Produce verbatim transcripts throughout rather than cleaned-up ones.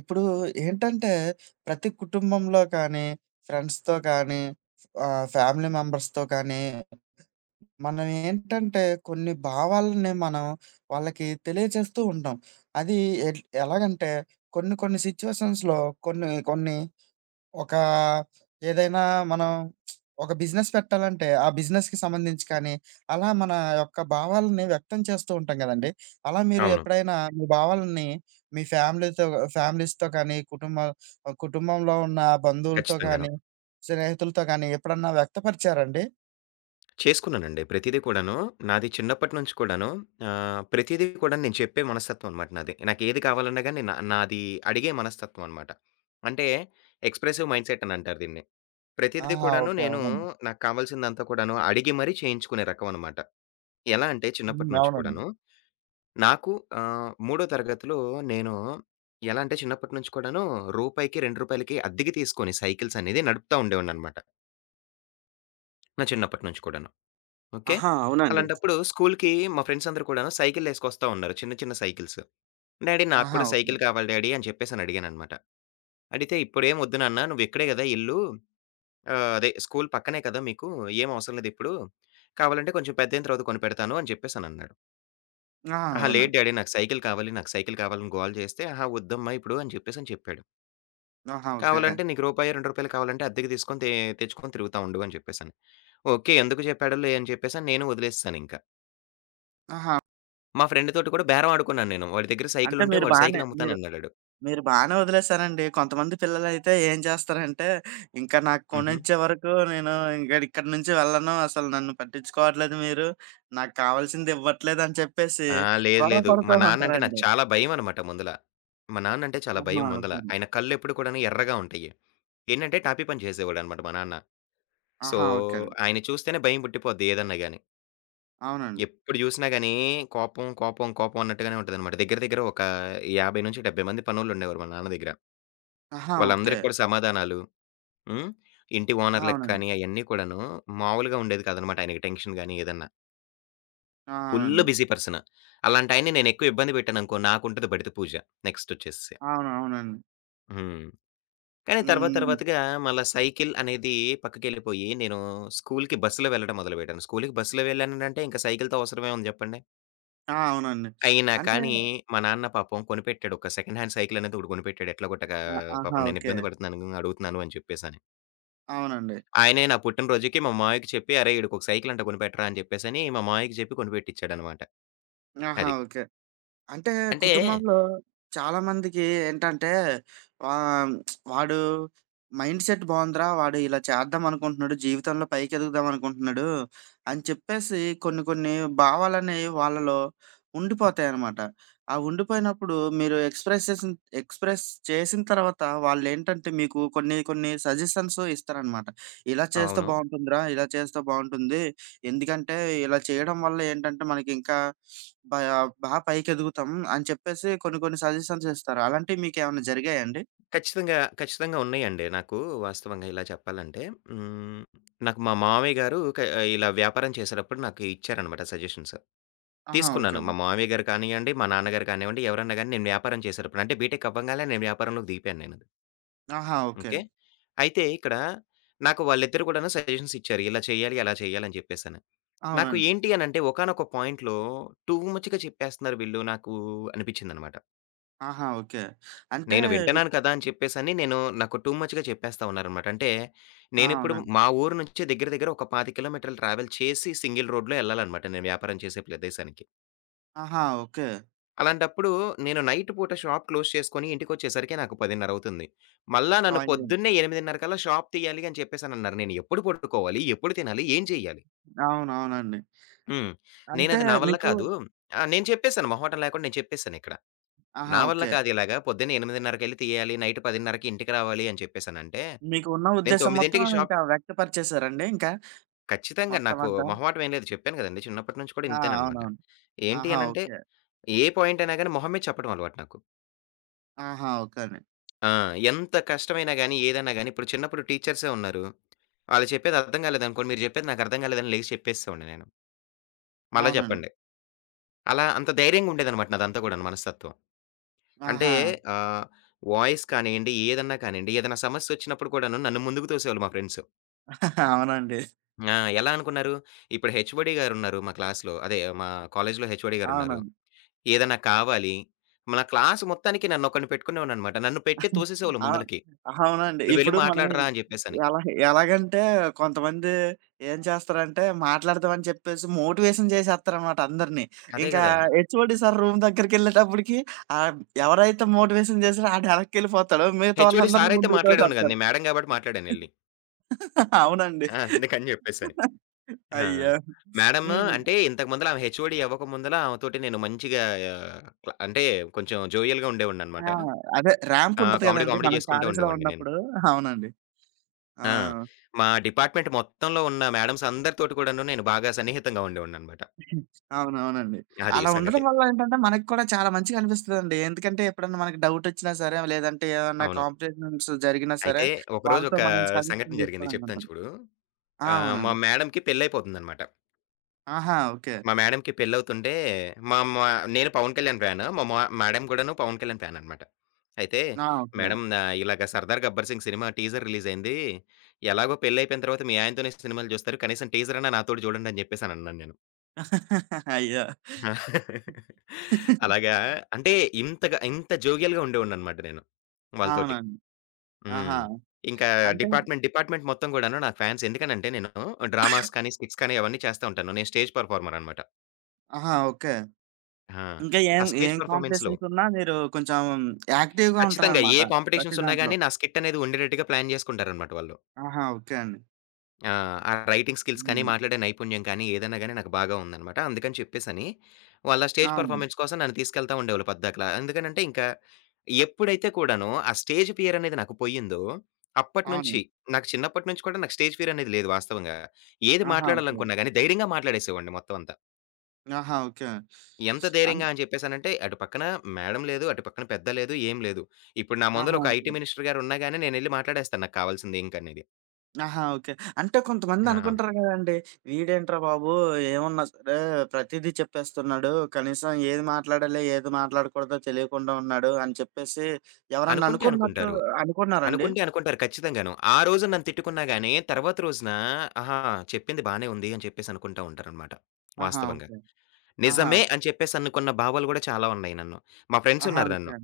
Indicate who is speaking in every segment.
Speaker 1: ఇప్పుడు ఏంటంటే, ప్రతి కుటుంబంలో కానీ, ఫ్రెండ్స్‌తో కానీ, ఆహ్, ఫ్యామిలీ మెంబర్స్‌తో కానీ, మనం ఏంటంటే కొన్ని భావాలని మనం వాళ్ళకి తెలియజేస్తూ ఉంటాం. అది ఎట్ ఎలాగంటే కొన్ని కొన్ని సిట్యుయేషన్స్‌లో కొన్ని కొన్ని ఒక ఏదైనా మనం ఒక బిజినెస్ పెట్టాలంటే, ఆ బిజినెస్‌కి సంబంధించి కానీ, అలా మన యొక్క భావాలని వ్యక్తం చేస్తూ ఉంటాం గదండీ! అలా మీరు
Speaker 2: అవును.
Speaker 1: ఎప్పుడైనా మీ భావాలని మీ ఫ్యామిలీతో ఫ్యామిలీస్‌తో కానీ, కుటుంబ కుటుంబంలో ఉన్న బంధువులతో
Speaker 2: ఖచ్చితంగాను.
Speaker 1: కానీ, స్నేహితులతో కానీ ఎప్పుడన్నా వ్యక్తపరిచారండి?
Speaker 2: చేసుకున్నానండి. ప్రతీదీ కూడాను నాది చిన్నప్పటి నుంచి కూడాను ఆహ్, ప్రతీదీ కూడా నేను చెప్పే మనస్తత్వం అనమాట నాది. నాకేది కావాలన్నా గాని నా నాది అడిగే మనస్తత్వం అనమాట. అంటే ఎక్స్‌ప్రెసివ్ మైండ్‌సెట్ అని అంటారు దీన్ని. ప్రతీదీ
Speaker 1: ఆహా!
Speaker 2: కూడాను
Speaker 1: ఓకే.
Speaker 2: నేను
Speaker 1: అవునండి.
Speaker 2: నాకు కావాల్సిందంతా కూడాను అడిగి మరీ చేయించుకునే రకం అనమాట. ఎలా అంటే
Speaker 1: హ్మ్.
Speaker 2: చిన్నప్పటి నుంచి
Speaker 1: అవునండి.
Speaker 2: కూడాను నాకు ఆహ్, మూడో తరగతిలో నేను ఎలా అంటే చిన్నప్పటి నుంచి కూడాను రూపాయికి, రూ. 2కి అద్దెకి తీసుకొని సైకిల్స్ అనేది నడుపుతా ఉండేవాడిననమాట. నా చిన్నప్పటి నుంచి కూడాను. ఓకే.
Speaker 1: ఆహా! అవునండి.
Speaker 2: అలాంటప్పుడు స్కూలుకి మా ఫ్రెండ్స్ అందరూ కూడాను సైకిల్లేసుకొస్తా ఉన్నారు. చిన్న చిన్న సైకిల్స్. డాడీ నాకు
Speaker 1: ఆహా!
Speaker 2: కూడా
Speaker 1: ఓకే.
Speaker 2: సైకిల్ కావాలి డాడీ అని చెప్పేసని అడిగాననమాట. అడిగితే "ఇప్పుడేం వద్దు నాన్న నువ్వు ఇక్కడే గదా ఇల్లు. ఆహ్, అదే స్కూలు పక్కనే కదా మీకు. ఏం అవసరం లేదు ఇప్పుడు. కావాలంటే కొంచెం పెద్దయిన తర్వాత కొనిపెడతాను" అని చెప్పేసనన్నాడు.
Speaker 1: ఆహా!
Speaker 2: "అహా!
Speaker 1: అవునా!
Speaker 2: లేదు డాడీ నాకు సైకిల్ కావాలి. నాకు సైకిల్ కావాలని" గోల చేస్తే "అహా! వద్దమ్మా ఇప్పుడు" అని చెప్పేసని చెప్పాడు.
Speaker 1: ఆహా! ఓకే.
Speaker 2: "కావాలంటే నీకు రూపాయో, రూ. రెండు కావాలంటే అద్దెకు తీసుకొని తే తెచ్చుకొని తిరుగుతా ఉండు" అని చెప్పేసని. ఓకే. ఎందుకు చెప్పాడోలే అని చెప్పేసని నేను వదిలేసేసానింక.
Speaker 1: ఆహా!
Speaker 2: మా ఫ్రెండ్ తోటి కూడా బేరం ఆడుకున్నాను నేను. వాడి దగ్గర
Speaker 1: అంటే
Speaker 2: సైకిలుంటే
Speaker 1: మీరు
Speaker 2: వాడు
Speaker 1: బానే
Speaker 2: సైకిల్
Speaker 1: మీరు
Speaker 2: అమ్ముతానన్నాడాడు.
Speaker 1: మీరు బానే వదిలేసారండి. కొంతమంది పిల్లలైతే ఏం చేస్తారంటే, ఇంకా నాకు
Speaker 2: హుహు.
Speaker 1: కొనిచ్చే వరకు నేను ఇంక ఇక్కడి నుంచి వెళ్ళను. అసలు నన్ను పట్టించుకోవట్లేదు మీరు. నాకు కావాల్సింది ఇవ్వట్లేదని చెప్పేసి
Speaker 2: ఆ! లేదు,
Speaker 1: గొడవ
Speaker 2: లేదు. మా
Speaker 1: పడుతూ
Speaker 2: నాన్నంటే నాకు
Speaker 1: ఉంటారండి.
Speaker 2: చాలా భయమనమాట ముందల. మా నాన్నంటే చాలా
Speaker 1: ఆహా!
Speaker 2: భయం ముందల.
Speaker 1: ఓకే అండి.
Speaker 2: ఆయన కళ్ళెప్పుడు కూడాను ఎర్రగా ఉంటాయి. ఏంటంటే టాపీ పని చేసేవాడనమాట మా నాన్న. సో,
Speaker 1: ఆహా! ఓకే అండి.
Speaker 2: ఆయన్ని చూస్తేనే భయం పుట్టిపోద్ది ఏదన్నా గాని.
Speaker 1: అవునండి.
Speaker 2: ఎప్పుడు చూసినా గాని కోపం, కోపం, కోపం అన్నట్టుగానే ఉంటదనమాట. దగ్గర దగ్గర ఒక యాభై నుంచి డెబ్భై మంది పనోళ్ళుండేవారు మా నాన్న దగ్గర.
Speaker 1: ఆహా! ఓకే.
Speaker 2: వాళ్ళందరికి కూడా సమాధానాలు. హ్మ్. ఇంటి ఓనర్‌లకి
Speaker 1: అవునండి.
Speaker 2: కానీ అయన్నీ కూడాను మామూలుగా ఉండేది కాదనమాట ఆయనకి టెన్షన్ గాని ఏదన్నా.
Speaker 1: ఆ!
Speaker 2: ఫుల్లు
Speaker 1: అవునండి.
Speaker 2: Busy person. అలాంటాయన్ని నేనెక్కువ ఇబ్బంది పెట్టాననుకో నాకుంటది బడిత పూజ నెక్స్టొచ్చేసి.
Speaker 1: అవును. అవునండి.
Speaker 2: హ్మ్. కానీ తర్వాత
Speaker 1: హ్మ్.
Speaker 2: తర్వాతగా మళ్ళా సైకిల్ అనేది పక్కకెళ్ళిపోయి నేను స్కూలుకి బస్సులో వెళ్ళడం మొదలుపెట్టాను. స్కూలుకి బస్సులో వెళ్ళానంటే ఇంక సైకిల్‌తో అవసరమే ఉంది జెప్పండి.
Speaker 1: ఆ! అవునండి.
Speaker 2: అయినా
Speaker 1: అంటే
Speaker 2: కానీ మా నాన్న పాపం కొనిపెట్టాడు. ఒక సెకండ్ హ్యాండ్ సైకిల్ అనేది ఒకటి కొనిపెట్టాడు. ఎట్లా గొట్టగా
Speaker 1: ఆ! ఆహా!
Speaker 2: పాపం నేను
Speaker 1: ఓకే.
Speaker 2: ఇబ్బంది పడుతున్నాను అడుగుతున్నాను అని చెప్పేసని.
Speaker 1: అవునండి.
Speaker 2: ఆయనే నా పుట్టినరోజుకి మా మావయ్యకి చెప్పి "అరేయ్! ఈడికొక సైకిల్ అంట కొనిపెట్టరా" అని జెప్పేసని మా మావయ్యకి జెప్పి కొనిపెట్టిచ్చాడనమాట.
Speaker 1: ఆహా!
Speaker 2: అది.
Speaker 1: ఓకే. అంటే
Speaker 2: అంటే
Speaker 1: కుటుంబంలో చాలామందికి ఏంటంటే ఆహ్, వాడు మైండ్ సెట్ బావుందిరా! వాడు ఇలా చేద్దామనుకుంటున్నాడు. జీవితంలో పైకెదుగుదామనుకుంటున్నాడు. అని చెప్పేసి కొన్ని కొన్ని భావాలనేవి వాళ్ళలో ఉండిపోతాయనమాట. ఆ ఉండిపోయినప్పుడు మీరు ఎక్స్‌ప్రెస్ చేసిన ఎక్స్‌ప్రెస్ చేసిన తర్వాత వాళ్ళేంటంటే మీకు కొన్ని కొన్ని సజెషన్స్ ఇస్తారనమాట. ఇలా చేస్తే
Speaker 2: అవును.
Speaker 1: బావుంటుందిరా! ఇలా చేస్తే బావుంటుంది. ఎందుకంటే ఇలా చేయడం వల్ల ఏంటంటే మనకింకా బా బా పైకెదుగుతాం అని చెప్పేసి కొన్ని కొన్ని సజెషన్స్ ఇస్తారు. అలాంటివి మీకేమన్నా జరిగాయండి?
Speaker 2: ఖచ్చితంగా, ఖచ్చితంగా ఉన్నాయండి. నాకు వాస్తవంగా ఇలా చెప్పాలంటే హ్మ్. నాకు మా మామయ్య గారు క ఇలా వ్యాపారం చేసేటప్పుడు నాకు ఇచ్చారనమాట సజెషన్స్.
Speaker 1: ఆహా! ఓకే.
Speaker 2: తీసుకున్నాను. మా మామయ్య గారు కానియ్యండి, మా నాన్నగారు కానివ్వండి, ఎవరన్నా గాని నేను వ్యాపారం చేసేటప్పుడు అంటే బీటెక్ అవ్వంగాలనే నేను వ్యాపారంలోకి దిగిపోయాను నేను.
Speaker 1: ఆహా! ఓకే.
Speaker 2: ఓకే. అయితే ఇక్కడ నాకు వాళ్ళిద్దరూ కూడాను సజెషన్స్ ఇచ్చారు. ఇలా చేయాలి, అలా చేయాలి అని చెప్పేసని. నాకు
Speaker 1: అవునండి.
Speaker 2: ఏంటి అనంటే ఒకానొక పాయింట్‌లో టూ మచ్‌గా చెప్పేస్తున్నారు వీళ్ళు నాకు అనిపించిందనమాట.
Speaker 1: ఆహా! ఓకే. అంటే
Speaker 2: నేను వింటున్నాను కదా! అని చెప్పేసని నేను నాకు టూ మచ్‌గా చెప్పేస్తా ఉన్నారనమాట. అంటే
Speaker 1: ఆ!
Speaker 2: నేనిప్పుడు
Speaker 1: అవునండి.
Speaker 2: మా ఊరు నుంచి దగ్గర దగ్గర ఒక ఇరవై ఐదు కిలోమీటర్లు ట్రావెల్ చేసి సింగిల్ రోడ్‌లో ఎళ్ళాలనమాట నేను వ్యాపారం చేసే ప్రదేశానికి.
Speaker 1: ఆహా! ఓకే.
Speaker 2: అలాంటప్పుడు నేను నైట్ పూట షాప్ క్లోజ్ చేసుకొని ఇంటికొచ్చేసరికి నాకు పది ముప్పై అవుతుంది. మళ్ళా నన్ను
Speaker 1: ఆయిల్.
Speaker 2: పొద్దున్నే ఎనిమిది ముప్పై కల్లా షాప్ తీయాలి అని చెప్పేసనన్నారు. నేను ఎప్పుడు పడుకోవాలి? ఎప్పుడు తినాలి? ఏం చేయాలి?
Speaker 1: అవునవునండి.
Speaker 2: హ్మ్.
Speaker 1: అంటే
Speaker 2: నేనది నా వల్ల
Speaker 1: మీకు
Speaker 2: కాదు. ఆ! నేను చెప్పేసాను మొహమాటం లేకుండా నేను చెప్పేసానిక్కడ.
Speaker 1: ఆహా!
Speaker 2: నా వల్ల
Speaker 1: ఓకే.
Speaker 2: కాదు ఇలాగా పొద్దున్నే 8:30కెళ్ళి తీయాలి. నైట్ 10:00కి ఇంటికి రావాలి అని చెప్పేసనంటే
Speaker 1: మీకు ఉన్న
Speaker 2: నేను
Speaker 1: ఉద్దేశ్యం
Speaker 2: 9కి
Speaker 1: మొత్తం
Speaker 2: షాప్
Speaker 1: ఇంకా వ్యక్తపరిచేసారండి ఇంకా
Speaker 2: ఖచ్చితంగా
Speaker 1: మొత్తం
Speaker 2: నాకు
Speaker 1: అంతా?
Speaker 2: మొహమాటం ఏం లేదు. చెప్పాను గదండీ! చిన్నప్పటి నుంచి కూడా
Speaker 1: ఆ!
Speaker 2: ఇంతేననమాట.
Speaker 1: అవునవును.
Speaker 2: ఏంటి
Speaker 1: ఆహా!
Speaker 2: అనంటే,
Speaker 1: ఓకే.
Speaker 2: ఏ పాయింట్ అయినా గాని మొహం మీద చెప్పడం అలవాటు నాకు.
Speaker 1: ఆహా! ఓకే అండి.
Speaker 2: ఆ! ఎంత కష్టమైనా గాని, ఏదైనా గాని ఇప్పుడు చిన్నప్పుడు టీచర్సే ఉన్నారు. ఆళ్ళు చెప్పేది అర్థం కాలేదనుకోండి, మీరు చెప్పేది నాకు అర్థం కాలేదని లేసి చెప్పేసేవాడిని నేను. మళ్ళా
Speaker 1: అవునండి.
Speaker 2: చెప్పండి. అలా అంత ధైర్యంగా ఉండేదనమాట నాదంతా గూడాను మనస్తత్వం. అంటే
Speaker 1: ఆహా!
Speaker 2: ఆహ్, వాయిస్ కానియండి, ఏదన్నా కానియండి, ఏదైనా సమస్యొచ్చినప్పుడు కూడాను నన్ను ముందుకు తోసేవాళ్ళు మా ఫ్రెండ్స్.
Speaker 1: అవునండి.
Speaker 2: ఆ! ఎలా అనుకున్నారు, ఇప్పుడు హెచ్ఓడి గారున్నారు మా క్లాస్‌లో. అదే మా కాలేజీలో హెచ్ఓడి గారున్నారు.
Speaker 1: అవునండి.
Speaker 2: ఏదన్నా కావాలి, మన క్లాస్ మొత్తానికి నన్నొకడిని పెట్టుకునేవాడిననమాట. నన్ను పెట్టి తోసేసేవాళ్ళు
Speaker 1: ఆ!
Speaker 2: ముందలకి.
Speaker 1: అవునండి.
Speaker 2: "నువ్వెళ్లి
Speaker 1: ఇప్పుడు మనం
Speaker 2: మాట్లాడరా" అని జెప్పేసని.
Speaker 1: ఎలా ఎలాగంటే కొంతమంది ఏం చేస్తారంటే మాట్లాడదామని చెప్పేసి మోటివేషన్ చేసేస్తారనమాట అందరిని.
Speaker 2: అదే
Speaker 1: ఇంకా
Speaker 2: గదా!
Speaker 1: హెచ్ఓడి సార్ రూమ్ దగ్గరికెళ్ళేటప్పటికి ఆహ్, ఎవరైతే మోటివేషన్ చేసారో ఆడు ఎనక్కెళ్ళిపోతాడు. మిగతా
Speaker 2: హెచ్ఓడి
Speaker 1: వాళ్ళందరిని
Speaker 2: సారయితే
Speaker 1: ముందుకు
Speaker 2: మాట్లాడేవాడిని గాదు.
Speaker 1: తోసేస్తారు.
Speaker 2: నేను మేడమ్ గాబట్టి మాట్లాడానెళ్లి.
Speaker 1: అవునండి.
Speaker 2: ఆ! అందుకని జెప్పేసని. ఆ!
Speaker 1: అయ్యో!
Speaker 2: మేడమ్
Speaker 1: హ్మ్.
Speaker 2: అంటే ఇంతకు ముందల ఆమె హెచ్ఓడి అవ్వక ముందల ఆమెతోటి నేను మంచిగా ఆహ్, క్ల అంటే కొంచెం జోవియల్‌గా
Speaker 1: ఆ!
Speaker 2: ఉండేవాడిననమాట.
Speaker 1: అదే ర్యాంప్
Speaker 2: ఆ!
Speaker 1: ఉంటది
Speaker 2: కామెడీ,
Speaker 1: కదండీ!
Speaker 2: కామెడీ
Speaker 1: మనం
Speaker 2: జేసుకుంటూ
Speaker 1: కాలేజీలో
Speaker 2: ఉండేవాడిని నేను.
Speaker 1: ఉన్నప్పుడు. అవునండి. ఆ!
Speaker 2: ఆ! మా డిపార్ట్‌మెంట్ మొత్తంలో ఉన్న మేడమ్స్ అందరితోటి కూడాను నేను బాగా సన్నిహితంగా ఉండేవాడిననమాట.
Speaker 1: హ్మ్. అవునవునండి.
Speaker 2: అది
Speaker 1: అలా ఉండడం
Speaker 2: సంగతి.
Speaker 1: వల్ల ఏంటంటే మనకు కూడా చాలా మంచిగా అనిపిస్తదండి. ఎందుకంటే ఎప్పుడన్నా మనకి డౌటొచ్చినా సరే, లేదంటే ఏమన్నా
Speaker 2: అవును.
Speaker 1: కాంపిటీషన్స్ జరిగినా సరే,
Speaker 2: అయితే ఒకరోజు
Speaker 1: వాళ్ళతో
Speaker 2: ఒక
Speaker 1: మనం
Speaker 2: సంఘటన
Speaker 1: సజెషన్
Speaker 2: జరిగింది
Speaker 1: తీసుకోవడానికి
Speaker 2: చెప్తాను
Speaker 1: ఉంటది.
Speaker 2: చూడు.
Speaker 1: ఆ!
Speaker 2: ఆహ్, మా
Speaker 1: అవునండి.
Speaker 2: మేడమ్‌కి పెళ్లయిపోతుందనమాట.
Speaker 1: ఆహా! ఓకే.
Speaker 2: మా మేడమ్‌కి పెళ్లవుతుంటే మా మా నేను 'పవన్ కళ్యాణ్' ఫ్యాను. మా మా మేడమ్ కూడాను 'పవన్ కళ్యాణ్' ఫ్యాననమాట. అయితే
Speaker 1: ఆ! ఓకే.
Speaker 2: "మేడమ్ ఆహ్, ఇలాగ 'సర్దార్ గబ్బర్ సింగ్' సినిమా టీజర్ రిలీజయింది. ఎలాగో పెళ్లయిపోయిన తర్వాత మీ ఆయనతోనే సినిమాలు చూస్తారు. కనీసం టీజరన్నా నాతోటి చూడండి" అని చెప్పేసనన్నాను నేను.
Speaker 1: అయ్యో!
Speaker 2: అలాగా అంటే ఇంతగా ఇంత జోవియల్‌గా ఉండేవాడిననమాట నేను వాళ్ళతోటి.
Speaker 1: అవునండి.
Speaker 2: హ్మ్.
Speaker 1: ఆహా!
Speaker 2: ఇంకా
Speaker 1: అంటే
Speaker 2: డిపార్ట్‌మెంట్, డిపార్ట్‌మెంట్ మొత్తం గూడాను నాకు ఫ్యాన్స్. ఎందుకనంటే నేను డ్రామాస్ కానీ, స్కిట్స్ కానీ అవన్నీ చేస్తా ఉంటాను. నేను స్టేజ్ పెర్ఫార్మర్ అనమాట.
Speaker 1: ఆహా! ఓకే.
Speaker 2: ఆ!
Speaker 1: ఇంకా
Speaker 2: ఆ
Speaker 1: ఏం
Speaker 2: స్టేజ్
Speaker 1: ఏం
Speaker 2: పెర్ఫార్మన్స్‌లో
Speaker 1: కాంపిటీషన్స్ ఉన్నా మీరు కొంచెం యాక్టివ్‌గా
Speaker 2: ఖచ్చితంగా
Speaker 1: ఉంటారనమాట.
Speaker 2: ఏ
Speaker 1: ప్రతి
Speaker 2: కాంపిటీషన్స్ ఉన్నా
Speaker 1: దాంట్లో.
Speaker 2: గాని నా స్కిట్ అనేది ఉండేటట్టుగా ప్లాన్ జేసుకుంటారనమాట వాళ్ళు.
Speaker 1: ఆహా! ఓకే అండి.
Speaker 2: ఆ! ఆ రైటింగ్ స్కిల్స్ కానీ,
Speaker 1: హ్మ్.
Speaker 2: మాట్లాడే నైపుణ్యం కానీ, ఏదైనా గాని నాకు బాగా ఉందనమాట. అందుకని చెప్పేసని, వాళ్ళ స్టేజ్
Speaker 1: అవును.
Speaker 2: పెర్ఫార్మన్స్ కోసం నన్ను తీసుకెళ్తా ఉండేవాళ్ళు పద్దాకలా. ఎందుకనంటే ఇంకా ఎప్పుడైతే కూడాను ఆ స్టేజ్ ఫియర్ అనేది నాకు పోయిందో,
Speaker 1: అవును.
Speaker 2: అప్పటినుంచి నాకు చిన్నప్పటి నుంచి కూడా నాకు స్టేజ్ ఫియర్ అనేది లేదు వాస్తవంగా. ఏది
Speaker 1: ఆహా! ఓకే.
Speaker 2: మాట్లాడాలనుకున్నా గాని ధైర్యంగా మాట్లాడేసేవాడిని మొత్తం అంతా.
Speaker 1: ఆహా! ఓకే.
Speaker 2: ఎంత
Speaker 1: అన్
Speaker 2: ధైర్యంగా అని చెప్పేసనంటే, అటు పక్కన మేడమ్ లేదు, అటు పక్కన పెద్ద లేదు, ఏం లేదు. ఇప్పుడు నా ముందల
Speaker 1: ఆహా!
Speaker 2: ఒక
Speaker 1: ఓకే.
Speaker 2: ఐటీ మినిస్టర్ గారు ఉన్నా గాని నేనెళ్లి మాట్లాడేస్తాను నాకు కావాల్సింది ఏం కనేది.
Speaker 1: ఆహా! ఓకే. అంటే
Speaker 2: ఆ!
Speaker 1: కొంతమందనుకుంటారు గదండీ! వీడేంట్రా బాబు! ఏమున్నా సరే ప్రతీదీ చెప్పేస్తున్నాడు. కనీసం ఏది మాట్లాడాలి, ఏది మాట్లాడకూడదో తెలియకుండా ఉన్నాడు అని చెప్పేసి ఎవరన్నా
Speaker 2: అనుకుంటే
Speaker 1: అనుకున్నట్లు
Speaker 2: అనుకుంటారు.
Speaker 1: అనుకున్నారండి?
Speaker 2: అనుకుంటే అనుకుంటారు ఖచ్చితంగాను. ఆ రోజు నన్ను తిట్టుకున్నా గాని, తర్వాత రోజున ఆహా! చెప్పింది బానే ఉంది అని చెప్పేసి అనుకుంటా ఉంటారనమాట.
Speaker 1: ఆహా!
Speaker 2: వాస్తవంగా.
Speaker 1: ఓకే. ఆహా!
Speaker 2: నిజమే
Speaker 1: ఓకే.
Speaker 2: అని చెప్పేసి అనుకున్న భావాలు గూడా చాలా ఉన్నాయి నన్ను. మా ఫ్రెండ్స్
Speaker 1: ఆహా!
Speaker 2: ఉన్నారు నన్ను.
Speaker 1: ఓకే.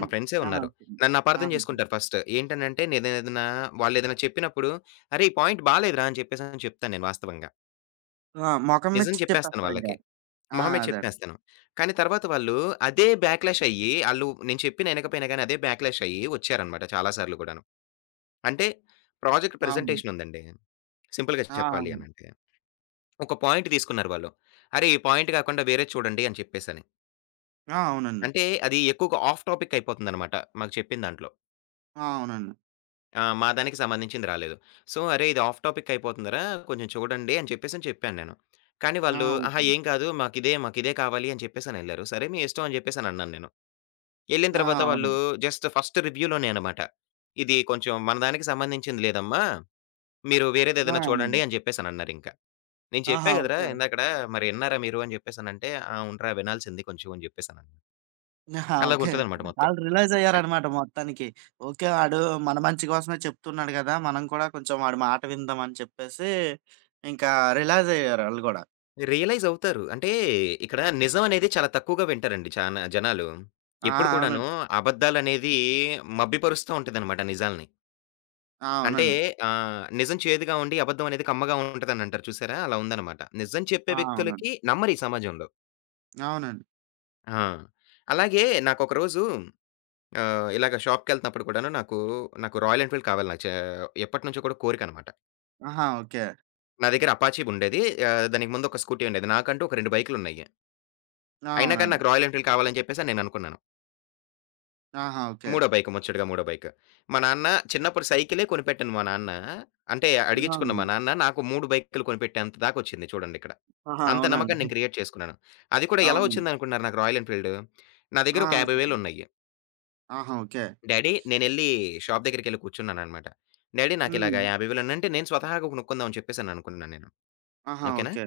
Speaker 2: మా ఫ్రెండ్సే
Speaker 1: ఆ!
Speaker 2: ఉన్నారు.
Speaker 1: ఓకే.
Speaker 2: నన్ను
Speaker 1: ఆ!
Speaker 2: అపార్థం
Speaker 1: ఓకే.
Speaker 2: జేసుకుంటారు ఫస్ట్. ఏంటనంటే నేనేదైనా వాళ్ళేదైనా చెప్పినప్పుడు, "అరే! ఈ పాయింట్ బాలేదురా" అని చెప్పేసని చెప్తాను నేను వాస్తవంగా.
Speaker 1: ఆ! మొఖం మీద
Speaker 2: నిజం చెప్పేస్తాను
Speaker 1: చెప్పేస్తారింక.
Speaker 2: వాళ్ళకి.
Speaker 1: ఆ!
Speaker 2: మొహమే
Speaker 1: అదే అండి.
Speaker 2: చెప్పేస్తాను. కానీ తర్వాత వాళ్ళు అదే బ్యాక్‌లాష్ అయ్యి, ఆళ్ళు నేను చెప్పిన ఇనకపోయినా గాని అదే బ్యాక్‌లాష్ అయ్యి వచ్చారనమాట చాలా సార్లు గూడాను. అంటే ప్రాజెక్ట్
Speaker 1: అవును.
Speaker 2: ప్రెజెంటేషన్ ఉందండి. సింపుల్‌గా
Speaker 1: ఆ!
Speaker 2: చెప్పాలి
Speaker 1: అవును.
Speaker 2: అనంటే. ఒక పాయింట్ తీసుకున్నారు వాళ్ళు. "అరే! ఈ పాయింట్ కాకుండా వేరేది చూడండి" అని చెప్పేసని.
Speaker 1: ఆ! అవునండి.
Speaker 2: అంటే అది ఎక్కువగా ఆఫ్ టాపిక్ అయిపోతుందనమాట మాకు చెప్పిన దాంట్లో.
Speaker 1: ఆ! అవునండి.
Speaker 2: ఆ! మా దానికి సంబంధించింది రాలేదు. సో, "అరే! ఇది ఆఫ్ టాపిక్ అయిపోతుందిరా కొంచెం చూడండి" అని చెప్పేసని చెప్పాను నేను. కానీ
Speaker 1: ఆ!
Speaker 2: వాళ్ళు,
Speaker 1: ఓకే
Speaker 2: "ఆహా!
Speaker 1: అండి.
Speaker 2: ఏం కాదు మాకిదే, మాకిదే కావాలి" అని చెప్పేసనెళ్లారు. సరే మీ ఇష్టం అని చెప్పేసనన్నాను నేను. ఎళ్ళిన
Speaker 1: ఆ!
Speaker 2: తర్వాత వాళ్ళు
Speaker 1: అవునండి.
Speaker 2: జస్ట్ ఫస్ట్ రివ్యూలోనే అనమాట. "ఇది కొంచెం మన దానికి సంబంధించింది లేదమ్మా. మీరు
Speaker 1: ఆ!
Speaker 2: వేరేదేదైనా
Speaker 1: అవునండి.
Speaker 2: చూడండి" అని చెప్పేసనన్నారింక. నేను చెప్పా
Speaker 1: ఆహా!
Speaker 2: గదరా!
Speaker 1: ఓకే.
Speaker 2: ఇందాకడ "మరి ఇన్నారా మీరు" అని జెప్పేసనంటే, "ఆ! అవునురా వినాల్సింది కొంచెం" అని జెప్పేసనన్నా.
Speaker 1: ఆహా! ఓకే.
Speaker 2: అలాగుంటదనమాట మొత్తం.
Speaker 1: ఆళ్ళు రిలైజ్
Speaker 2: అన్
Speaker 1: అయ్యారనమాట మొత్తానికి. ఓకే. ఆడు మన మంచి కోసమే చెప్తున్నాడు గదా! మనం కూడా కొంచెం వాడి మాట విందాం అని చెప్పేసి ఇంకా రిలైజ్ అయ్యారు ఆళ్ళు గూడా.
Speaker 2: రియలైజ్ అవుతారు. అంటే ఇక్కడ నిజం అనేది చాలా తక్కువగా వింటారండి చానా జనాలు.
Speaker 1: ఆ!
Speaker 2: ఎప్పుడు కూడాను
Speaker 1: అవునండి.
Speaker 2: అబద్దాలనేది మభ్యపరుస్తూ ఉంటదనమాట నిజాల్ని.
Speaker 1: ఆ!
Speaker 2: అంటే
Speaker 1: అవునండి.
Speaker 2: ఆహ్, నిజం చేదుగా ఉండి, అబద్ధం అనేది కమ్మగా ఉంటదనంటారు చూసారా? అలా ఉందనమాట. నిజం చెప్పే
Speaker 1: ఆ! అవునండి.
Speaker 2: వ్యక్తులకి నమ్మరు ఈ సమాజంలో.
Speaker 1: అవునండి.
Speaker 2: ఆ! అలాగే నాకొక రోజు ఆహ్, ఇలాగ షాప్‌కెళ్తున్నప్పుడు కూడాను నాకు, నాకు 'రాయల్ ఎన్‌ఫీల్డ్' కావాలి. నాకు చా ఎప్పటినుంచో కూడా కోరికనమాట.
Speaker 1: ఆహా! ఓకే.
Speaker 2: నా దగ్గర 'అపాచీ' ఉండేది. ఆహ్, దానికి ముందు ఒక స్కూటీ ఉండేది. నాకంటూ ఒక రెండు బైకులున్నాయి.
Speaker 1: ఆ!
Speaker 2: అయినా కానీ
Speaker 1: అవునండి.
Speaker 2: నాకు 'రాయల్ ఎన్‌ఫీల్డ్' కావాలని చెప్పేసి నేను అనుకున్నాను.
Speaker 1: ఆహా! ఓకే.
Speaker 2: మూడో బైక్ ముచ్చటగా మూడో బైక్. మా నాన్న చిన్నప్పుడు సైకిలే కొనిపెట్టాను మా నాన్న. అంటే అడిగించుకున్న
Speaker 1: అవునండి.
Speaker 2: మా నాన్న నాకు మూడు బైకులు కొనిపెట్టేంత దాకొచ్చింది చూడండి ఇక్కడ.
Speaker 1: ఆహా!
Speaker 2: అంత
Speaker 1: అవునండి.
Speaker 2: నమ్మకాన్ని నేను క్రియేట్ చేసుకున్నాను. అది కూడా ఎలా
Speaker 1: అవునండి.
Speaker 2: వచ్చిందనుకుంటున్నారు నాకు 'రాయల్ ఎన్‌ఫీల్డ్'? నా దగ్గర
Speaker 1: ఆ!
Speaker 2: ఒక యాభై వేలు
Speaker 1: చెప్పండి.
Speaker 2: ఉన్నాయి.
Speaker 1: ఆహా! ఓకే.
Speaker 2: డ్యాడీ నేనెళ్ళి షాప్ దగ్గరికెళ్ళి కూర్చున్నాననమాట. డ్యాడీ నాకిలాగ
Speaker 1: హ్మ్.
Speaker 2: యాభై వేలు అంటే నేను స్వతహాగా కొనుక్కుందామని చెప్పేసననుకున్నాను నేను.
Speaker 1: ఆహా!
Speaker 2: ఓకేనా?
Speaker 1: ఓకే.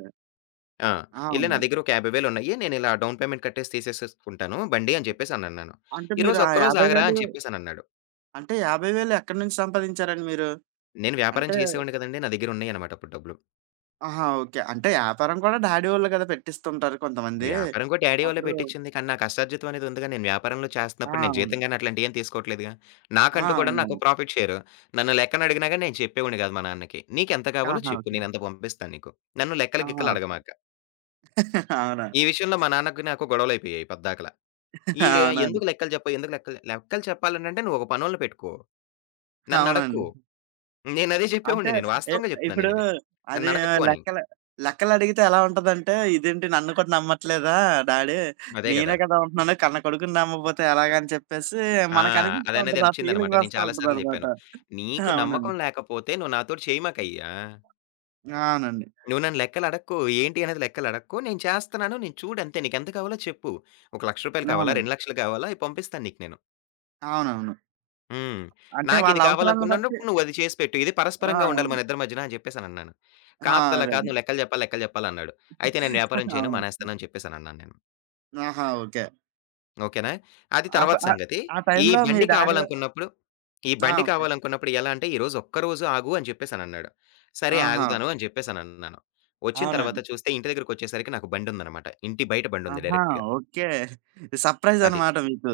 Speaker 2: ఆ!
Speaker 1: ఆ!
Speaker 2: "ఎళ్ళి నా
Speaker 1: అవునండి.
Speaker 2: దగ్గర ఒక యాభై వేలు ఉన్నాయి. నేనిలా డౌన్ పేమెంట్ కట్టేసి తీసేసేసుకుంటాను బండి" అని చెప్పేసనన్నాను.
Speaker 1: అంటే మీరు
Speaker 2: "ఈరోజు
Speaker 1: ఆ
Speaker 2: ఒక్కరోజు ఆగరా"
Speaker 1: యాభై వేలు
Speaker 2: అని చెప్పేసనన్నాడు.
Speaker 1: అంటే యాభై వేలు ఎక్కడి నుంచి సంపాదించారండి మీరు?
Speaker 2: నేను వ్యాపారం
Speaker 1: అంటే
Speaker 2: చేసేవాడిని కదండీ! నా దగ్గరున్నాయనమాట అప్పుడు డబ్బులు.
Speaker 1: ఆహా! ఓకే. అంటే యాపారం కూడా డాడీ వోళ్ళు కదా! పెట్టిస్తుంటారు కొంతమంది.
Speaker 2: వ్యాపారం కూడా డ్యాడీ వాళ్ళే
Speaker 1: అప్పుడు
Speaker 2: పెట్టిచ్చింది. కానీ, నా కష్టార్జితం అనేది ఉందిగా. నేను వ్యాపారంలో
Speaker 1: ఆ!
Speaker 2: చేస్తన్నప్పుడు నేను
Speaker 1: అవును.
Speaker 2: జీతం గాని అట్లాంటియేం తీసుకోవట్లేదుగా.
Speaker 1: ఆ!
Speaker 2: నాకంటూ కూడా నాకు
Speaker 1: అవునవును.
Speaker 2: Profit share. నన్ను లెక్కనడిగినా గాని నేను చెప్పేవాడిని గాదు మా నాన్నకి. "నీకెంత కావాలో
Speaker 1: ఆహా!
Speaker 2: చెప్పు.
Speaker 1: ఓకే.
Speaker 2: నేనంత పంపిస్తాను నీకు. నన్ను లెక్కలు
Speaker 1: ఆహా!
Speaker 2: గిక్కలు
Speaker 1: ఓకే.
Speaker 2: అడగమాక."
Speaker 1: అవునా?
Speaker 2: ఈ విషయంలో మా నాన్నకి నాకు గొడవలయిపోయాయి పద్దాకల. ఈడు
Speaker 1: అవునండి.
Speaker 2: "ఎందుకు లెక్కలు చెప్పవు? ఎందుకు లెక్కలు" లెక్కలు చెప్పాలనంటే నువ్వు ఒక పనోళ్ళని పెట్టుకో. నన్నడక్కు.
Speaker 1: అవునండి.
Speaker 2: నేనదే
Speaker 1: అంటే
Speaker 2: చెప్పేవాడిని నేను.
Speaker 1: ఇ
Speaker 2: వాస్తవంగా జెప్తున్నాను
Speaker 1: ఇప్పుడు
Speaker 2: నేనిది.
Speaker 1: అది
Speaker 2: నన్నడక్కు అని.
Speaker 1: లెక్కలు లెక్కలడిగితే ఎలా ఉంటదంటే, "ఇదేంటి నన్ను కూడా నమ్మట్లేదా డాడీ?
Speaker 2: అదే
Speaker 1: నేనే
Speaker 2: గదా!
Speaker 1: కదా ఉంటున్నాను. కన్న కొడుకుని నమ్మకపోతే ఎలాగా?" అని చెప్పేసి
Speaker 2: ఆ!
Speaker 1: మనకనిపిస్తా
Speaker 2: అదనేది
Speaker 1: ఉంటది. ఆ
Speaker 2: నచ్చిందనమాట.
Speaker 1: ఫీలింగ్
Speaker 2: నేను
Speaker 1: వస్తా
Speaker 2: చాలా సార్లు
Speaker 1: ఉంటదనమాట.
Speaker 2: జెప్పాను. "నీకు
Speaker 1: అవునండి.
Speaker 2: నమ్మకం లేకపోతే నువ్వు నాతోటి చేయమాకయ్యా.
Speaker 1: అవునండి.
Speaker 2: నువ్వు నన్ను లెక్కలడక్కు. ఏంటి అనేది లెక్కలడక్కు. నేను చేస్తన్నాను. నేను చూడంతే. నీకెంత కావాలో చెప్పు. ఒక రూ. ఒక,లక్ష కావాలా?
Speaker 1: అవునండి.
Speaker 2: రెండు,లక్షలు కావాలా? అయి పంపిస్తాను నీకు నేను.
Speaker 1: అవునవును.
Speaker 2: హ్మ్.
Speaker 1: అంటే వాళ్ళ
Speaker 2: నాకిది
Speaker 1: అవసరాలను బట్టి
Speaker 2: కావాలనుకున్నప్పుడు నువ్వు అది చేసి పెట్టు. ఇది
Speaker 1: ఆ!
Speaker 2: పరస్పరంగా ఉండాలి
Speaker 1: అవును.
Speaker 2: మన ఇద్దరి మధ్యన" అని చెప్పేసనన్నాను.
Speaker 1: ఆ!
Speaker 2: "కాదలా కాదు.
Speaker 1: అదండి.
Speaker 2: నువ్వు లెక్కలు జెప్పాలి, లెక్కలు జెప్పాలి" అన్నాడు. "అయితే నేను వ్యాపారం చేయను.
Speaker 1: అవును.
Speaker 2: మానేస్తాను" అని చెప్పేసనన్నాను నేను.
Speaker 1: ఆహా! ఓకే.
Speaker 2: ఓకేనా? అది
Speaker 1: అప్ ఆ
Speaker 2: తర్వాత
Speaker 1: ప ఆహ్,
Speaker 2: సంగతి.
Speaker 1: ఆ
Speaker 2: ఈ
Speaker 1: టైంలో మీ
Speaker 2: బండి
Speaker 1: డ్యాడీ
Speaker 2: కావాలనుకున్నప్పుడు ఈ
Speaker 1: ఆ!
Speaker 2: బండి
Speaker 1: ఓకే.
Speaker 2: కావాలనుకున్నప్పుడు ఎలా అంటే, "ఈరోజు ఒక్కరోజు ఆగు" అని చెప్పేసనన్నాడు. సరే
Speaker 1: ఆహా!
Speaker 2: ఆగుతాను అని చెప్పేసనన్నాను. వచ్చిన తర్వాత
Speaker 1: అవునండి.
Speaker 2: చూస్తే ఇంటి దగ్గరికొచ్చేసరికి నాకు బండుందనమాట. ఇంటి బయట బండుంది
Speaker 1: ఆహా!
Speaker 2: డైరెక్ట్‌గా.
Speaker 1: ఓకే. సర్ప్రైజ్
Speaker 2: అది.
Speaker 1: అన్నమాట మీకు.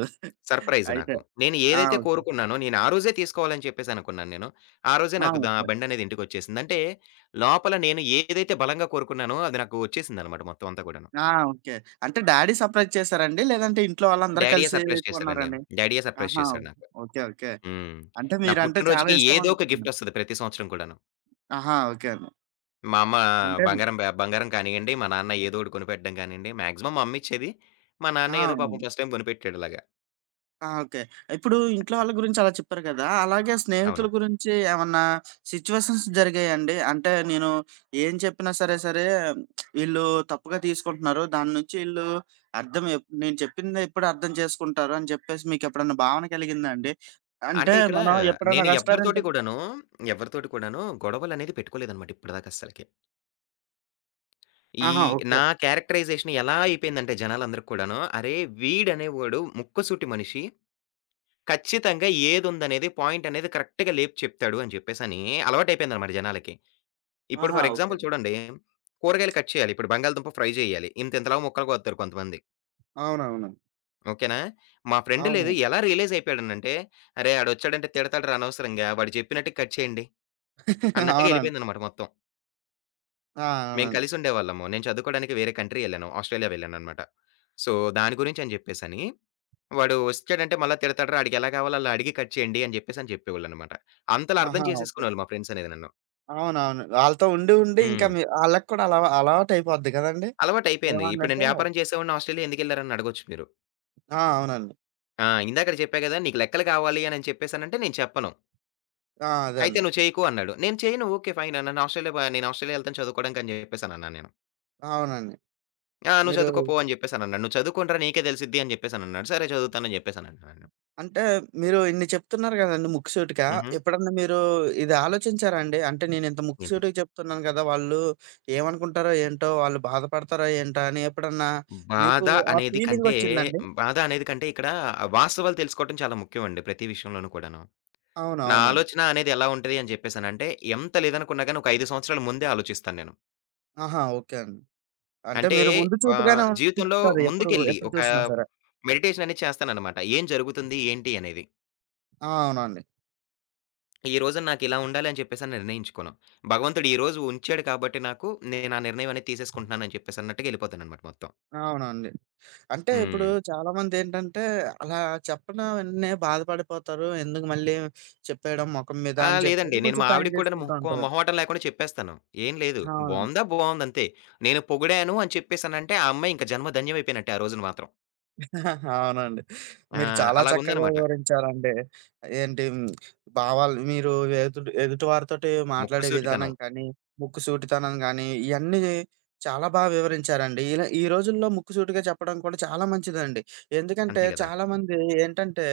Speaker 2: సర్ప్రైజ్
Speaker 1: అయితే.
Speaker 2: నాకు. నేను
Speaker 1: ఆ!
Speaker 2: ఏదైతే
Speaker 1: ఓకే.
Speaker 2: కోరుకున్నానో, నేను ఆ రోజే తీసుకోవాలని చెప్పేసనుకున్నాను నేను. ఆ రోజే
Speaker 1: ఆ!
Speaker 2: నాకు దా
Speaker 1: ఓకే.
Speaker 2: బండనేది ఇంటికొచ్చేసింది. అంటే లోపల నేను ఏదైతే బలంగా కోరుకున్నానో, అది నాకు వచ్చేసిందనమాట మొత్తం అంతా కూడాను.
Speaker 1: ఆ! ఓకే. అంటే డ్యాడీ సర్ప్రైజ్ చేసారండి? లేదంటే ఇంట్లో వాళ్ళందరూ
Speaker 2: డ్యాడీయే
Speaker 1: కలిసి
Speaker 2: సర్ప్రైజ్ చేశాడండి.
Speaker 1: కొన్నారండి?
Speaker 2: డ్యాడీయే సర్ప్రైజ్
Speaker 1: ఆహా!
Speaker 2: చేశాడు నాకు.
Speaker 1: ఓకే. ఓకే.
Speaker 2: హ్మ్.
Speaker 1: అంటే
Speaker 2: నా
Speaker 1: మీరంటే చాలా
Speaker 2: పుట్టినరోజుకి
Speaker 1: ఇష్టం
Speaker 2: ఏదో ఒక
Speaker 1: అనుకుంటా.
Speaker 2: గిఫ్టొస్తది ప్రతి సంవత్సరం కూడాను.
Speaker 1: ఆహా! ఓకే అండి.
Speaker 2: మా అమ్మ
Speaker 1: అంటే
Speaker 2: బంగారం బ బంగారం కానియ్యండి, మా నాన్న ఏదో ఒకటి కొనిపెట్టడం కానియండి, మాక్సిమం మా అమ్మ ఇచ్చేది. మా
Speaker 1: ఆ!
Speaker 2: నాన్న ఏదో పాపం
Speaker 1: అవునండి.
Speaker 2: ఫస్ట్ టైమ్ కొనిపెట్టాడు అలాగా.
Speaker 1: ఆ! ఓకే. ఇప్పుడు ఇంట్లో వాళ్ళ గురించి అలా చెప్పారు కదా! అలాగే స్నేహితుల
Speaker 2: అవును.
Speaker 1: గురించి ఏమన్నా సిట్యుయేషన్స్ జరిగాయండి? అంటే నేను ఏం చెప్పినా సరే, సరే వీళ్ళు తప్పుగా తీసుకుంటున్నారు. దాని నుంచి ఈళ్ళు అర్థం ఎప్ నేను చెప్పింది ఎప్పుడు అర్థం చేసుకుంటారు అని చెప్పేసి మీకెప్పుడన్నా భావన కలిగిందా అండి? అంటే
Speaker 2: అంటే ఇక్కడ
Speaker 1: మనం ఎప్పుడైనా
Speaker 2: నేను ఎవ్వరితోటి
Speaker 1: రెస్టారెంట్‌కి
Speaker 2: కూడాను, ఎవ్వరితోటి కూడాను గొడవలనేది పెట్టుకోలేదన్నమాట ఇప్పటిదాకా అస్సలకి. ఈ
Speaker 1: ఆహా! ఓకే.
Speaker 2: నా క్యారెక్టరైజేషన్ ఎలా అయిపోయిందంటే జనాలందరికి కూడాను, అరే! వీడనేవాడు ముక్కుసూటి మనిషి. ఖచ్చితంగా ఏదుందనేది పాయింట్ అనేది కరెక్ట్‌గా లేపి చెప్తాడు అని చెప్పేసని అలవాటయిపోయిందన్నమాట జనాలకి. ఇప్పుడు
Speaker 1: ఆహా!
Speaker 2: For
Speaker 1: okay.
Speaker 2: ఎగ్జాంపుల్ చూడండి, కూరగాయలు కట్ చేయాలి. ఇప్పుడు బంగాళదుంప ఫ్రై చేయాలి. ఇంతింతలా ముక్కలు కోత్తారు కొంతమంది.
Speaker 1: అవునవును.
Speaker 2: ఓకేనా! మా ఫ్రెండ్ లేదు
Speaker 1: అవునవును.
Speaker 2: ఎలా రియలైజ్ అయిపోయాడనంటే, అరే! ఆడొచ్చాడంటే తిడతాడురా అనవసరంగా. వాడు చెప్పినట్టు కట్ చేయండి అన్నట్టుగా
Speaker 1: అవునండి.
Speaker 2: ఎళ్ళిపోయిందనమాట మొత్తం.
Speaker 1: ఆ!
Speaker 2: మేం
Speaker 1: అవునండి.
Speaker 2: కలిసుండేవాళ్ళము. నేను చదువుకోవడానికి వేరే కంట్రీ ఎళ్ళాను. ఆస్ట్రేలియా వెళ్ళాననమాట. సో, దాని గురించి అని చెప్పేసని వాడు వచ్చాడంటే మళ్ళా తిడతాడురా ఆడికెలా కావాలో అలా అడిగి కట్ చేయండి అని చెప్పేసని చెప్పేవాళ్ళనమాట. అంతలా అర్థం
Speaker 1: ఆహా! ఓకే.
Speaker 2: చేసేసుకునేవాళ్ళు మా ఫ్రెండ్స్ అనేది నన్ను.
Speaker 1: అవునవును. ఆళ్ళతో ఉండి, ఉండి ఇంకా
Speaker 2: హ్మ్.
Speaker 1: మీ ఆళ్ళకి కూడా అలవా అలవాటయిపోద్ది కదండీ!
Speaker 2: అలవాటయిపోయింది. ఇప్పుడు
Speaker 1: ఏమండంటే
Speaker 2: నేను వ్యాపారం చేసేవాడిని ఆస్ట్రేలియా ఎందుకెళ్లారని అడగొచ్చు మీరు.
Speaker 1: ఆ! అవునండి.
Speaker 2: ఆ! ఇందాకడ చెప్పా గదా! నీకు లెక్కలు కావాలి అనని చెప్పేసానంటే నేను చెప్పను.
Speaker 1: ఆ! అదే
Speaker 2: అయితే
Speaker 1: అండి.
Speaker 2: నువ్వు చేయకు అన్నాడు. నేను చేయను ఓకే. ఫైన్ నన్ను ఆస్ట్రేలియా బ నేను ఆస్ట్రేలియా ఎళ్తాను చదువుకోవడానికి అని చెప్పేసానన్నాను నేను.
Speaker 1: అవునండి.
Speaker 2: ఆ! నువ్వు
Speaker 1: మీరు
Speaker 2: చదువుకో పో అని చెప్పేసానన్నాడు. నువ్వు చదువుకోనిరా నీకే తెలిసిద్ది అని చెప్పేసానన్నాడు. సరే చదువుతాను అని చెప్పేసానన్నాను.
Speaker 1: అంటే మీరు ఇన్ని చెప్తున్నారు గదండీ ముక్కుసూటిగా.
Speaker 2: హుహు.
Speaker 1: ఎప్పుడన్నా మీరు ఇది ఆలోచించారా అండి? అంటే నేనింత
Speaker 2: ఏంటిది?
Speaker 1: ముక్కుసూటిగా చెప్తున్నాను గదా! వాళ్ళు ఏమనుకుంటారో ఏంటో? వాళ్ళు బాధపడతారో ఏంటో? అని ఎప్పుడన్నా మీకు
Speaker 2: బాధ
Speaker 1: ఆ
Speaker 2: అనేది కంటే
Speaker 1: ఫీలింగొచ్చిందండి?
Speaker 2: బాధ అనేది కంటే ఇక్కడ వాస్తవాలు తెలుసుకోవటం చాలా ముఖ్యమండి ప్రతి విషయంలోనూ కూడాను.
Speaker 1: అవును.
Speaker 2: నా
Speaker 1: అవునండి.
Speaker 2: ఆలోచన అనేది ఎలా ఉంటది అని చెప్పేసానంటే ఎంత లేదనుకున్నా గాని ఒక ఐదు సంవత్సరాల ముందే ఆలోచిస్తాను నేను.
Speaker 1: ఆహా! ఓకే అండి. అంటే
Speaker 2: అంటే
Speaker 1: మీరు ముందు
Speaker 2: ఆహ్,
Speaker 1: చూపుగానే
Speaker 2: జీవితంలో
Speaker 1: ఉంటారు ఎప్పుడు,
Speaker 2: ముందుకెళ్ళి
Speaker 1: ఎప్పుడు
Speaker 2: ఒక
Speaker 1: చూసినా సరే.
Speaker 2: మెడిటేషన్ అనేది చేస్తాననమాట. ఏం జరుగుతుంది? ఏంటి? అనేది.
Speaker 1: ఆ! అవునండి.
Speaker 2: ఈ రోజున నాకిలా ఉండాలి అని చెప్పేసని నిర్ణయించుకోను. భగవంతుడు ఈ రోజు ఉంచాడు కాబట్టి నాకు, నేను ఆ నిర్ణయం అనేది తీసేసుకుంటున్నానని చెప్పేసి అన్నట్టుగా ఎళ్ళిపోతాననమాట మొత్తం.
Speaker 1: అవునండి. అంటే ఇప్పుడు
Speaker 2: హ్మ్.
Speaker 1: చాలామందేంటంటే, అలా చెప్పన వెంటనే బాధపడిపోతారు. ఎందుకు మళ్ళీ చెప్పేయడం మొఖం మీద
Speaker 2: ఆ!
Speaker 1: అని
Speaker 2: లేదండి.
Speaker 1: చెప్పేసి
Speaker 2: నేను
Speaker 1: కొంచెం
Speaker 2: మా
Speaker 1: టైం
Speaker 2: ఆవిడకి కూడాను
Speaker 1: తీసుకుంటూ
Speaker 2: మొహ్కో
Speaker 1: ఉంటారు.
Speaker 2: మొహమాటం లేకుండా చెప్పేస్తాను. "ఏం లేదు.
Speaker 1: అవును.
Speaker 2: బావుందా? బావుందంతే. నేను పొగిడాను" అని చెప్పేసనంటే ఆ అమ్మాయి ఇంక జన్మ ధన్యమైపోయినట్టే ఆ రోజున మాత్రం.
Speaker 1: అవునండి.
Speaker 2: ఆ!
Speaker 1: మీరు చాలా చక్కగా
Speaker 2: అలాగుందనమాట.
Speaker 1: వివరించారండి. ఏంటి హ్మ్, భావాలు మీరు ఎదుటి ఎదుటి వారితోటి మాట్లాడే విధానం
Speaker 2: ముక్కుసూటితనం.
Speaker 1: కానీ, ముక్కుసూటితనం గానీ, ఇయన్నీ చాలా బా వివరించారండి. ఇలా ఈ రోజుల్లో ముక్కుసూటిగా చెప్పడం కూడా చాలా మంచిదండి. ఎందుకంటే
Speaker 2: అంతే గదా!
Speaker 1: చాలామంది ఏంటంటే,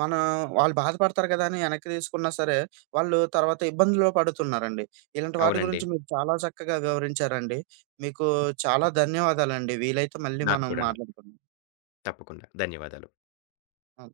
Speaker 1: మనం వాళ్ళు బాధపడతారు కదా అని వెనక్కి తీసుకున్నా సరే, వాళ్ళు తర్వాత ఇబ్బందుల్లో పడుతున్నారండి. ఇలాంటి వాటి
Speaker 2: అవునండి.
Speaker 1: గురించి మీరు చాలా చక్కగా వివరించారండి. మీకు చాలా ధన్యవాదాలండి. వీలైతే మళ్ళీ
Speaker 2: నాకు
Speaker 1: మనం
Speaker 2: కూడాను.
Speaker 1: మాట్లాడుకుందాం.
Speaker 2: తప్పకుండా. ధన్యవాదాలు.
Speaker 1: ఆ!